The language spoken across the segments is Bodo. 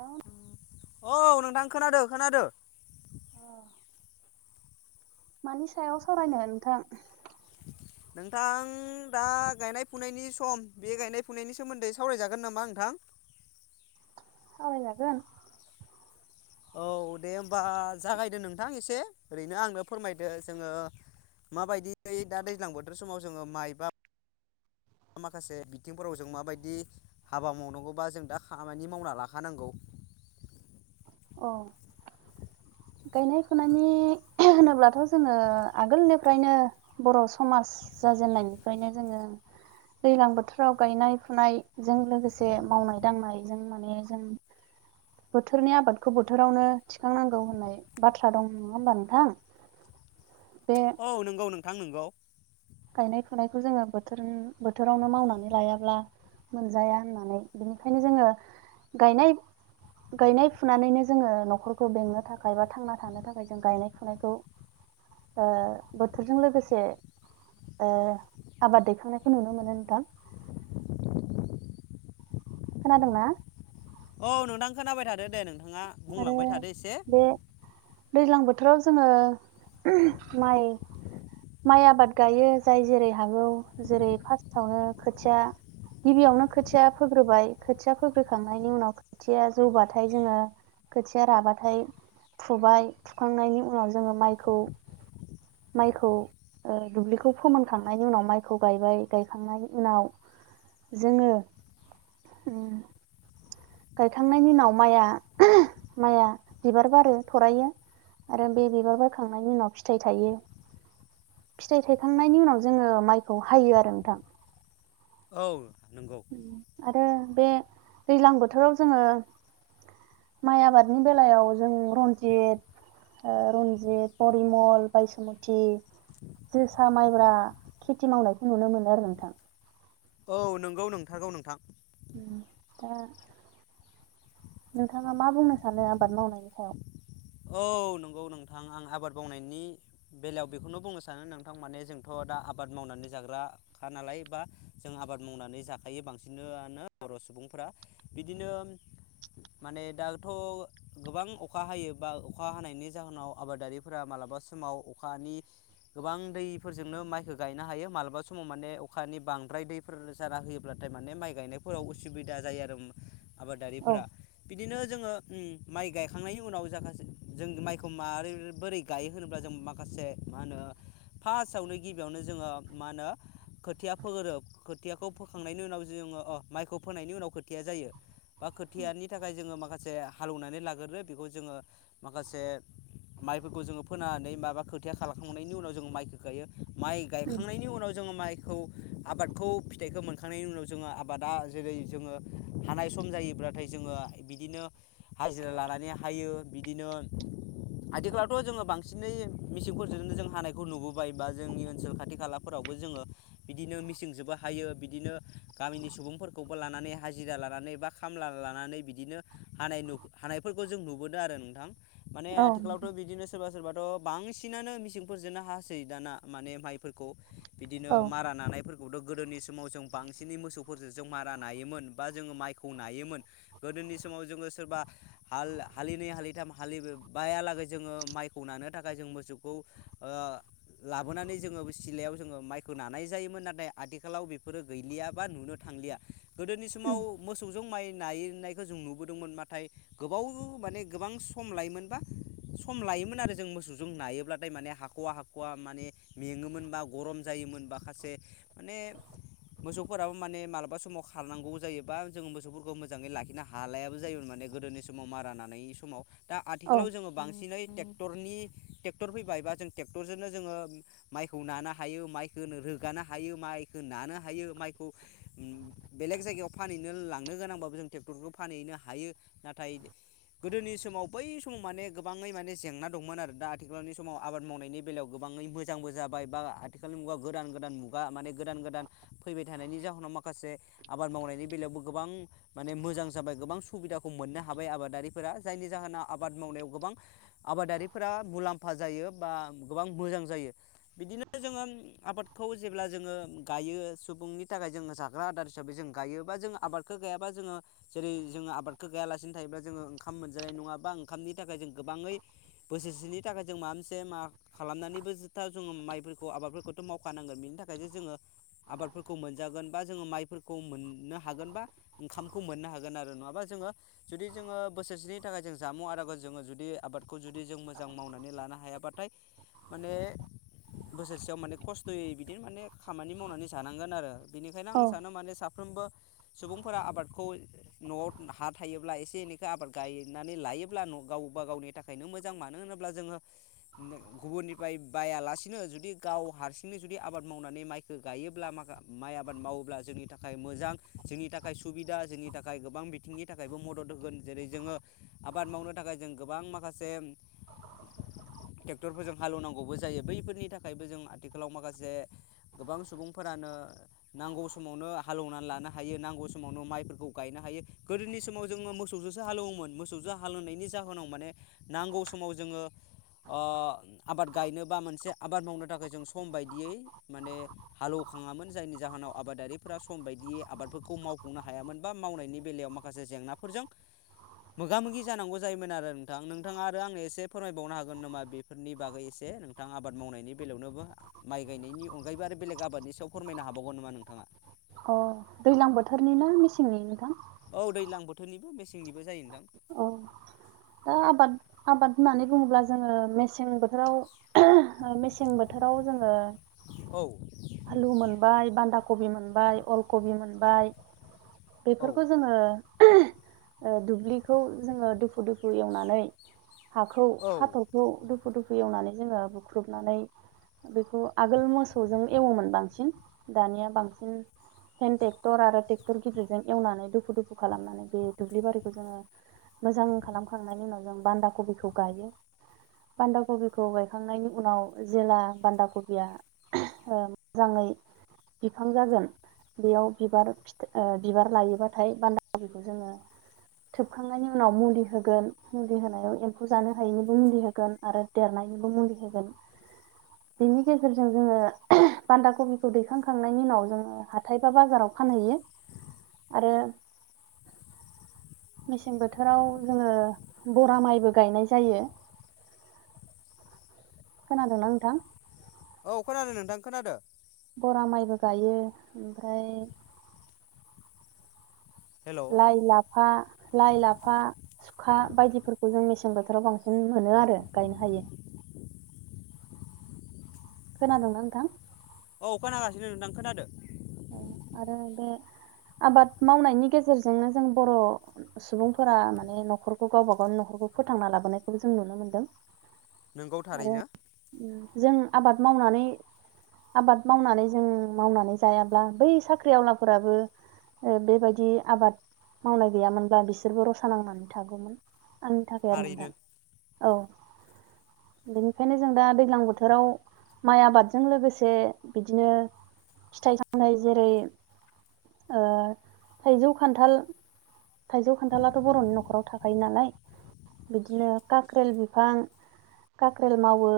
हेल' औ नोंथां खोनादों खोनादों। अ मानि सायाव सावरायनो नोंथां? नोंथां दा गायनाय-फुनायनि सम बे गायनाय-फुनायनि सोमोन्दै सावरायजागोन नामा नोंथां? [inaudible] [inaudible] सावरायजागोन। औ दे होमबा जागायदो नोंथां एसे ओरैनो आंनो फोरमायदो जोङो माबायदियै दा दैज्लां बोथोर समाव जोङो माइ बा माखासे बिथिंफोराव जों माबायदि हाबा मावनांगौ बा जों दा खामानि मावना लाखानांगौ। औ। गायनाय-फुनायनि होनोब्लाथ' जोंङो आगोलनिफ्रायनो बर' समाज जाजेननायनिफ्रायनो जोंङो दैलां बोथोराव गायनाय-फुनाय जों लोगोसे मावनाय- दांनायजों माने जों [inaudible] बोथोरनि आबादखौ बोथोरावनो थिखांनांगौ होननाय बाथ्रा दं नङा होमबा नोंथां? [inaudible] बे औ नंगौ नोंथां नंगौ। गायनाय फुनायखौ जोङो बोथोर बोथोरावनो मावनानै लायाब्ला मोनजाया होननानै बिनिखायनो जोङो गायनाय गायनाय फुनानैनो जोङो न'खरखौ बेंनो थाखाय बा थांना थानो थाखाय जों गायनाय फुनायखौ ओ बोथोरजों लोगोसे ओ आबाद दैखांनायखौ नुनो मोनो नोंथां खोनादोंना? औ नोंथां खोनाबाय थादो दे नोंथांङा आरो बुंलांबाय थादो एसे। बे दैज्लां बोथोराव जोङो माइ माइ आबाद गायो जाय जेरै हागौ जेरै फार्स्टआवनो खोथिया गिबियावनो खोथिया फोग्रोबाय खोथिया फोग्रोखांनायनि उनाव खोथिया जौबाथाय जोङो खोथिया राबाथाय फुबाय फुखांनायनि उनाव जोङो माइखौ माइखौ ओ दुब्लिखौ फोमोनखांनायनि उनाव माइखौ गायबाय गायखांनायनि उनाव जोङो ओम गायखांनायनि उनाव माइया माइया बिबार बारो थरायो आरो बे बिबार बखांनायनि उनाव फिथाइ थायो। फिथाइ थायखांनायनि उनाव जोङो माइखौ हायो आरो नोंथां। औ नंगौ ओम आरो बे दैज्लां बोथोराव जोङो माइ आबादनि बेलायाव जों रन्जित ओ रन्जित, परिमल बायसमुथि जोसा, माइब्रा खेथि मावनायखौ नुनो मोनो आरो नोंथां। औ नंगौ नोंथारगौ नोंथां। ओम दा नोंथाङा मा बुंनो सानो आबाद मावनायनि सायाव? औ नंगौ नोंथां आं आबाद मावनायनि बेलायाव बेखौनो बुंनो सानो नोंथां माने जोंथ' दा आबाद मावनानै जाग्राखानालाय बा जों आबाद मावनानै जाखायो बांसिनो आनो बर' सुबुंफ्रा बिदिनो माने दाथ' गोबां अखा हायो बा अखा हानायनि जाहोनाव आबादारिफोरा मालाबा समाव अखानि गोबां दैफोरजोंनो माइखौ गायनो हायो मालाबा समाव माने अखानि बांद्राय दैफोर जाना होयोब्लाथाय माने माइ गायनायफोराव उसु सुबिदा जायो आरो औ आबादारिफोरा बिदिनो जोङो ओम माइ गायखांनायनि उनाव जाखा जों माइखौ मारै बोरै गायो होनोब्ला जों माखासे मा होनो फार्स्टआवनो गिबियावनो जोङो मा होनो खोथिया फोगोरो खोथियाखौ फोखांनायनि उनाव जोङो अ माइखौ फोनायनि उनाव खोथिया जायो। बा खोथियानि थाखाय जोङो माखासे हालौवनानै लागोरो बेखौ जोङो माखासे माइफोरखौ जोङो फोनानै माबा खोथिया खालामखांनायनि उनाव जोङो माइखौ गायो। माइ उम गायखांनायनि उनाव जोङो माइ खौ आबादखौ फिथाइखौ मोनखांनायनि उनाव जोङो आबादा जेरै जोङो हानाय सम जायो बब्लाथाय जोङो बिदिनो हाजिरा लानानै हायो बिदिनो आथिखालावथ' जोङो बांसिनै मेसिंफोरजोंनो जों हानायखौ नुबोबाय बा जोंनि ओनसोल खाथि खालाफोराव जोङो बिदिनो मिथिंजोबबो हायो बिदिनो गामिनि सुबुंफोरखौबो लानानै हाजिरा लानानै नै बा खामब्लालानानै बिदिनो हानाय हानायफोरखौ जों नुबोदों आरो नोंथां माने औ नोंथां आथिखालावथ' बिदिनो सोरबा सोरबा थ बांसिनानो मिसिंफोरजोंनो हासोै दाना माने माइफोरखौ बिदिनो औ मारा नानायफोर [unintelligible] गोदोनि समाव जों बांसिनै मोसौफोरजों जों मारा नायोमोन बा जोङो माइखौ नायोमोन गोदो नि समाव जोङो सोरबा हाल हालिनै हालिथाम हालि बायालागै जोङो माइखौ नानो थाखाय जों मोसौखौ ओ लाबोनानै जों ङो सिलायाव जोङो माइखौ नानाय जायोमोन नाथाय आथिखालाव बेफोरो गैलिया बा नुनो थांलिया। गोदोनि समाव उम मोसौजों माइ नायनायखौ जों नुबोदोंमोन नाथाय गोबाव माने गोबां सम लायोमोनबा सम लायोमोन आरो जों मोसौजों नायोब्लाथाय माने हाख'वा हाख'वा माने मेङोमोनबा गरम जायो मोन माखासे माने मोसौफोराबो माने मालाबा समाव खारनांगौ जायोबा जों मोसौफोरखौ मोजाङै लाखिनो हालायाबो जायोमोन माने। गोदोनि समाव मारा लानायनि समाव दा औ आथिखालाव जोङो बांसिनै टेक्टरनि ट्रेक्टर फैबायबा जों ट्रेक्टरजोंनो जोङो माइखौ नानो हायो माइखौ रोगानो हायो माइखौ नानो हायो माइखौ बेलेग जायगायाव फानहैनो लांनो गोनांबा‌ खौबो जों टेक्टरजों फानहैनो हायो नाथाइ गोदोनि स समाव बै समाव माने गोबाङै माने जेंना दंमोन आरो दा आथिखालावनि समाव आबाद मावनायनि बेलायाव गोबाङै मोजांबो बो जाबाय बा आथिखालनि मुगा गोदान गोदान मुगा माने गोदान गोदान फैबाय थानायनि जाहोनाव माखासे आबाद मावनायनि बेलायावबो गोबां माने मोजां जाबाय गोबां सुबिदाखौ मोननो हाबाय आबादारिफोरा। जायनि जाहोनाव आबाद मावनायाव गोबां आबादारिफोरा मुलाम्फा जायो बा गोबां मोजां जायो। बिदिनो जोङो आबादखौ जेब्ला जोङो गायो सुबुंनि थाखाय जोङो जाग्रा आदार हिसाबै जों गायोबा जों आबादखौ गायाबा जोङो जेरै जोङो आबदखौ गायालासिनो थायोब्ला जोङो खाम मोनजानाय नङाबा ओंखामनि थाखाय जों गोबाङै बोसोरसेनि थाखाय जों माबा मोनसे मा खालामनानै बो जथा जोङो माइफोरखौ आबादफोरखौथ' मावखानांगोन बेनि थाखायसो जोङो आबादफोरखौ मोनजागोन बा जोङो माइफोरखौ मोननो हागोन बा ओंखामखौ मोननो हागोन आरो नङाबा जो जोङो जुदि जोङो बोसोरसेनि थाखाय जों जामुं आदारखौ जोङो जुदि आबादखौ जुदि जों मोजां मावनानै लानो हायाबाथाय माने बोसोरसेयाव माने खस्थ'यै बिदिनो माने खामानि मावनानै जानांगोन आरो। बिनिखायनो आं औ सानो माने साफ फ्रोमबो सुबुंफोरा आबादखौ न'आव हा थायोब्ला एसे एनै खो आबाद गायनानै लायोब्ला गावबा गावनि थाखायनो मोजां मानो होनोब्ला जोङो गुबुन फोरनिफ्राय बायालासिनो जुदि गाव हारसिंनो जुदि आबाद मावनानै माइखौ गायोब्ला माखा माइ आबाद माव मावोब्ला जोंनि थाखाय मोजां जोंनि थाखाय सुबिदा जोंनि थाखाय गोबां बिथिंनि थाखायबो मदद होगोन जेरै जोङो आबाद मावनो थाखाय जों गोबां माखासे [inaudible] ट्रेक्टरफोरजों हालेवनांगौबो जायो बैफोरनि थाखायबो जों आथिखालाव माखासे गोबां सुबुंफोरानो नांगौ समावनो हालौवनानै लानो हायो नांगौ समावनो माइफोरखौ गायनो हायो गोदोनि समाव जो मोस सौजोंसो हालौवोमोन मोसौजों हालेवनायनि जाहोनाव माने नांगौ समाव जोङो ओ आबाद गायनो बा मोनसे आबाद मावनो थाखाय जों सम बायदियै माने हालौवखा खाङामोन जायनि जाहोनाव आबादारिफोरा सम बायदियै आबादफोरखौ मावफुंनो हायामोन बा मावनायनि बेलायाव माखासे जेंनाफोरजों [inaudible] मोगा मोगि जानांगौ जायोमोन आरो नोंथां नोंथाङा आरो आं एसे फोरमायबावनो हागोन नामा बेफोरनि बागै एसे नोंथाङा आबाद मावनायनि बेलायावनोबो माइ गायनायनि अनगायबो आरो बेलेग आबादनि सायाव फोरमायनो हाबावगौन नामा नोंथाङा? अ दैज्लां बोथोरनि ना मेसिंनि नोंथां? औ दैज्लां बोथोरनिबो मेसेंनिबो जायो नोंथां। औ दा आबाद आबाद होननानै बुङोब्ला जोङो मेसें बो थोराव मेसें बोथोराव जोङो औ आलु मोनबाय बान्दा कबि मोनबाय अल कबि मोनबाय औ बेफोरखौ जोङो दुब्लिखौ जोङो दोफु दोफु एवनानै हाखौ औ हाथरखौ दुफु दुफु एवनानै जोङो बुख्रुबनानै बेखौ आगोल मोसौजों एवोमोन बांसिन दानिया बांसिन हेन्द ट्रेक्टर आरो ट्रेक्टर गिदिरजों एवनानै दुफु दुफु खालामनानै बे दुब्लि बारिखौ जोङो मोजां खालामखांनायनि उनाव जों बान्दा कबिखौ गायो। बान्दा कबिखौ गायखांनायनि उनाव जेला बान्दा कबिया मोजाङै बिफां जागोन- बेयाव बिबार फिथ ओ बिबार लायोबाथाय बान्दा बेखौ जोङो थोबखांनायनि उनाव मुलि हो गोन मुलि होनायाव एम्फौ जानो हायैनिबो मुलि होगोन आरो देरनायनिबो मुलि होगोन। बेनि गेजेरजों जोङो बान्दा कबिखौ दैखांखांनायनि उनाव जोङो हाथाय बा बाजाराव फानहैयो आरो मेसें बोथोराव जोङो बरा माइबो गायनाय जायो। खोनादोंना नोंथां? औ खोनादों नोंथां खोनादों। बरा माइबो गायो ओमफ्राय हेलौ लाइ-लाफा लाइ-लाफा बायदिफोरखौ जों मेसें बोथोराव बांसिन मोनो आरो गायनो हायो। खोनादोंना नोंथां? खोनागासिनोदां खोनादों। उम‌ आरो बे आबाद मावनायनि गेजेरजोंनो जों बर' सुबुंफोरा माने नख'रखौ गावबा गावनि नख'र फोथांना लाबोनायखौबो जों नुनो मोनदों। नोंगौ थारैनो। जों आबाद मावनानै आबाद मावनानै जों मावनानै। जायाब्ला बै साख्रि आवलाफोराबो ओ बेबायदि आबाद मावनाय गैयामोनब्ला बिसोरबो रसा नांनानै थागौमोन। आंनि थाखाय आरो थारैनो नोंथां औ। बेनिखायनो जों दा दैज्लां बोथोराव माइ आबादजों लोगोसे बिदिनो फिथाइ सामथाय जेरै ओ थाइजौ खान्थाल थाइजौ खान्थालाथ' बर'नि नख'राव थाखायो नालाय। बिदिनो काक्रेल बिफां काक्रेल मावो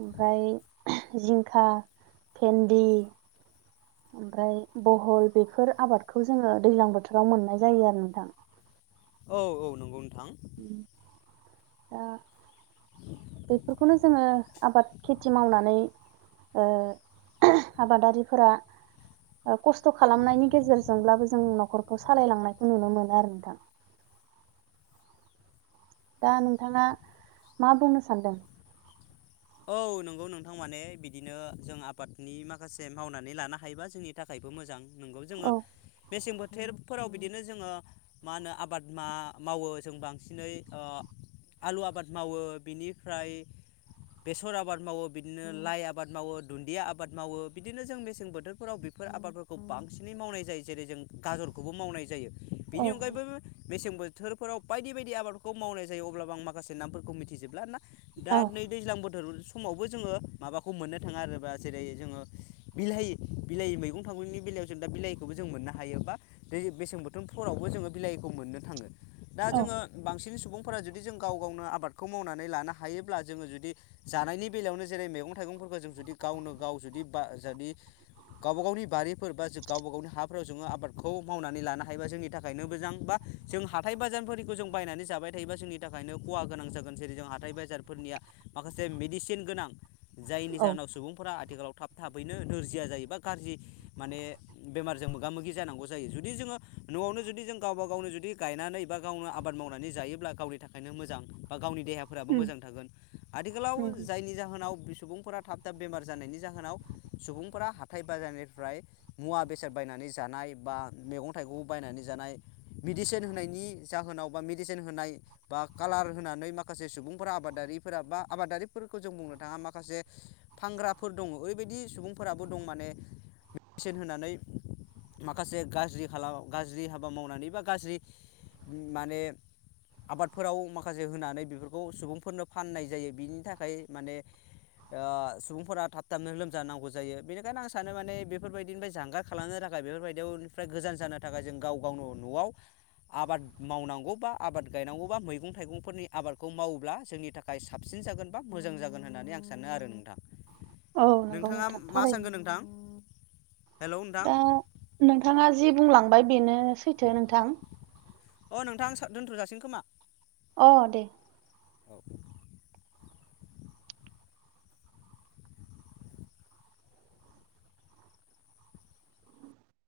ओमफ्राय जिंखा भेन्दि ओमफ्राय बहल बेफोर आबादखौ जोङो दैलां बोथोराव मोननाय जायो आरो नोंथां। औ औ नंगौ नोंथां। उम दा बेफोरखौनो जोङो आबाद खेथि मावनानै ओ आबादारिफोरा ओ कस्थ' खालामनायनि गेजेरजोंब्लाबो जों नख'रखौ सालायलांनायखौ नुनो मोनो आरो नोंथां। दा नोंथाङा मा बुंनो सानदों। औ नंगौ नोंथां माने बिदिनो जों आबादनि माखासे मावनानै लानो हायोबा जोंनि थाखाय मोजां नोंगौ जोङो औ मेसें बो थेरफोराव बिदिनो जोङो मा होनो आबादा मा मावो जों बांसिनै ओ। आलु आबाद मावो बिनिफ्राय बेसर आबाद मावो बिदिनो लाइ आबाद मावो दुन्दिया आबाद मावो बिदिनो जों मेसें बोथोरफोराव बे फोर आबादफोरखौ बांसिनै मावनाय जायो जेरै जों गाजरखौबो मावनाय जायो। औ बेनि अनगायैबो मेसें बो थोर फोराव बायदि बायदि आबादफोरखौ मावनाय जायो अब्लाबो आं माखासे नामफोरखौ मिथिजोबला ना दा औ नै दैज्लां समावबो जोङो माबाखौ मोननो थाङा आरोबा जेरै जोङो बिलाहि बिलाहि मैगं था यगंनि बेलायाव जों दा बिलाहिखौबो जों मोननो हायो बा दै बेसें बोथोनफोरावबो जोङो बिलाहिखौ मोननो थाङो। दा औ जोङो बांसिन सुबुंफोरा जुदि जों गाव गावनो आबादखौ मावनानै लानो हायोब्ला जोङो जु दि जानायनि बेलायावनो जेरै मैगं थाइगंफोरखौ जों जुदि गावनो गाव जुदि बा जुदि गावबा गावनि बारिफोर बा गावबा गावनि हाफोराव जोङो आबादखौ मावनानै लानो हायोबा जोंनि थाखायनो मोजां बा जों हाथाय बाजारफोरनिखौ जों बायनानै जाबाय थायोबा जोंनि थाखायनो खहा गोनां जागोन जेरै जों हाथाइ बाजारफोरनिया माखासे मेडिसिन गोनां जायनि औ जाहोनाव सुबुंफोरा आथिखालाव थाब थाबैनो नोरजिया जायोबा गाज्रि माने बेमारजों मोगा मोगि जानांगौ जायो जुदि जोङो न'आवनो जुदि जों गावबा गावनो जुदि गायनानै बा गावनो आबाद मावनानै जायोब्ला गावनि थाखायनो मोजां बा गावनि देहाफोराबो मोजां थागोन आथिखालाव नंगौ जायनि जाहोनाव थाव सुबुंफोरा थाब थाब बेमार जानायनि जाहोनाव सुबुंफोरा हाथाय बाजारनिफ्राय मुवा बेसाद बायनानै जानाय बा मैं थाइगं बायनानै जानाय मिदिसिन होनायनि जाहोनाव बा मिदिसिन सेन होनय बा कालार होनानै माखासे सुबुंफोरा आबारि फोरा बा आबादारिफोरखौ जों बुंनो थाङा माखासे फानग्राफोर दङ ओरैबायदि सुबुंफोराबो दं माने [inaudible] सेन होनानै माखासे गाज्रि खालाम गाज्रि हाबा मावनानै बा गाज्रि माने आबादफोराव माखासे होनानै बेफोरखौ सुबुंफोरनो फाननाय जायो बिनि थाखाय माने ओ सुबुंफोरा थाब थाबनो लोमजानांगौ जायो। बेनिखायनो आं सानो माने बेफोरबायदिनिफ्राय जानगार खालामनो था थाखाय बेफोरबायदियावनिफ्राय गोजान जानो थाखाय जों गाव गावनो न'आव आबाद मावनांगौ बा आबाद गायनांगौ बा मैगं थाइगंफोरनि आबादखौ मावोब्ला जोंनि थाखाय ताकात साबसिन जागोन बा मोजां जागोन होननानै आं सानो आरो नोंथां। औ नंगौ नोंथाङा नोंथां मा थारैनो सानगोन नोंथां। हेलौ नोंथां दा नोंथाङा जि बुंलांबाय बेनो सैथो नोंथां। अ' नोंथां साब दोनथ'जासिगोन खोमा अ' दे औ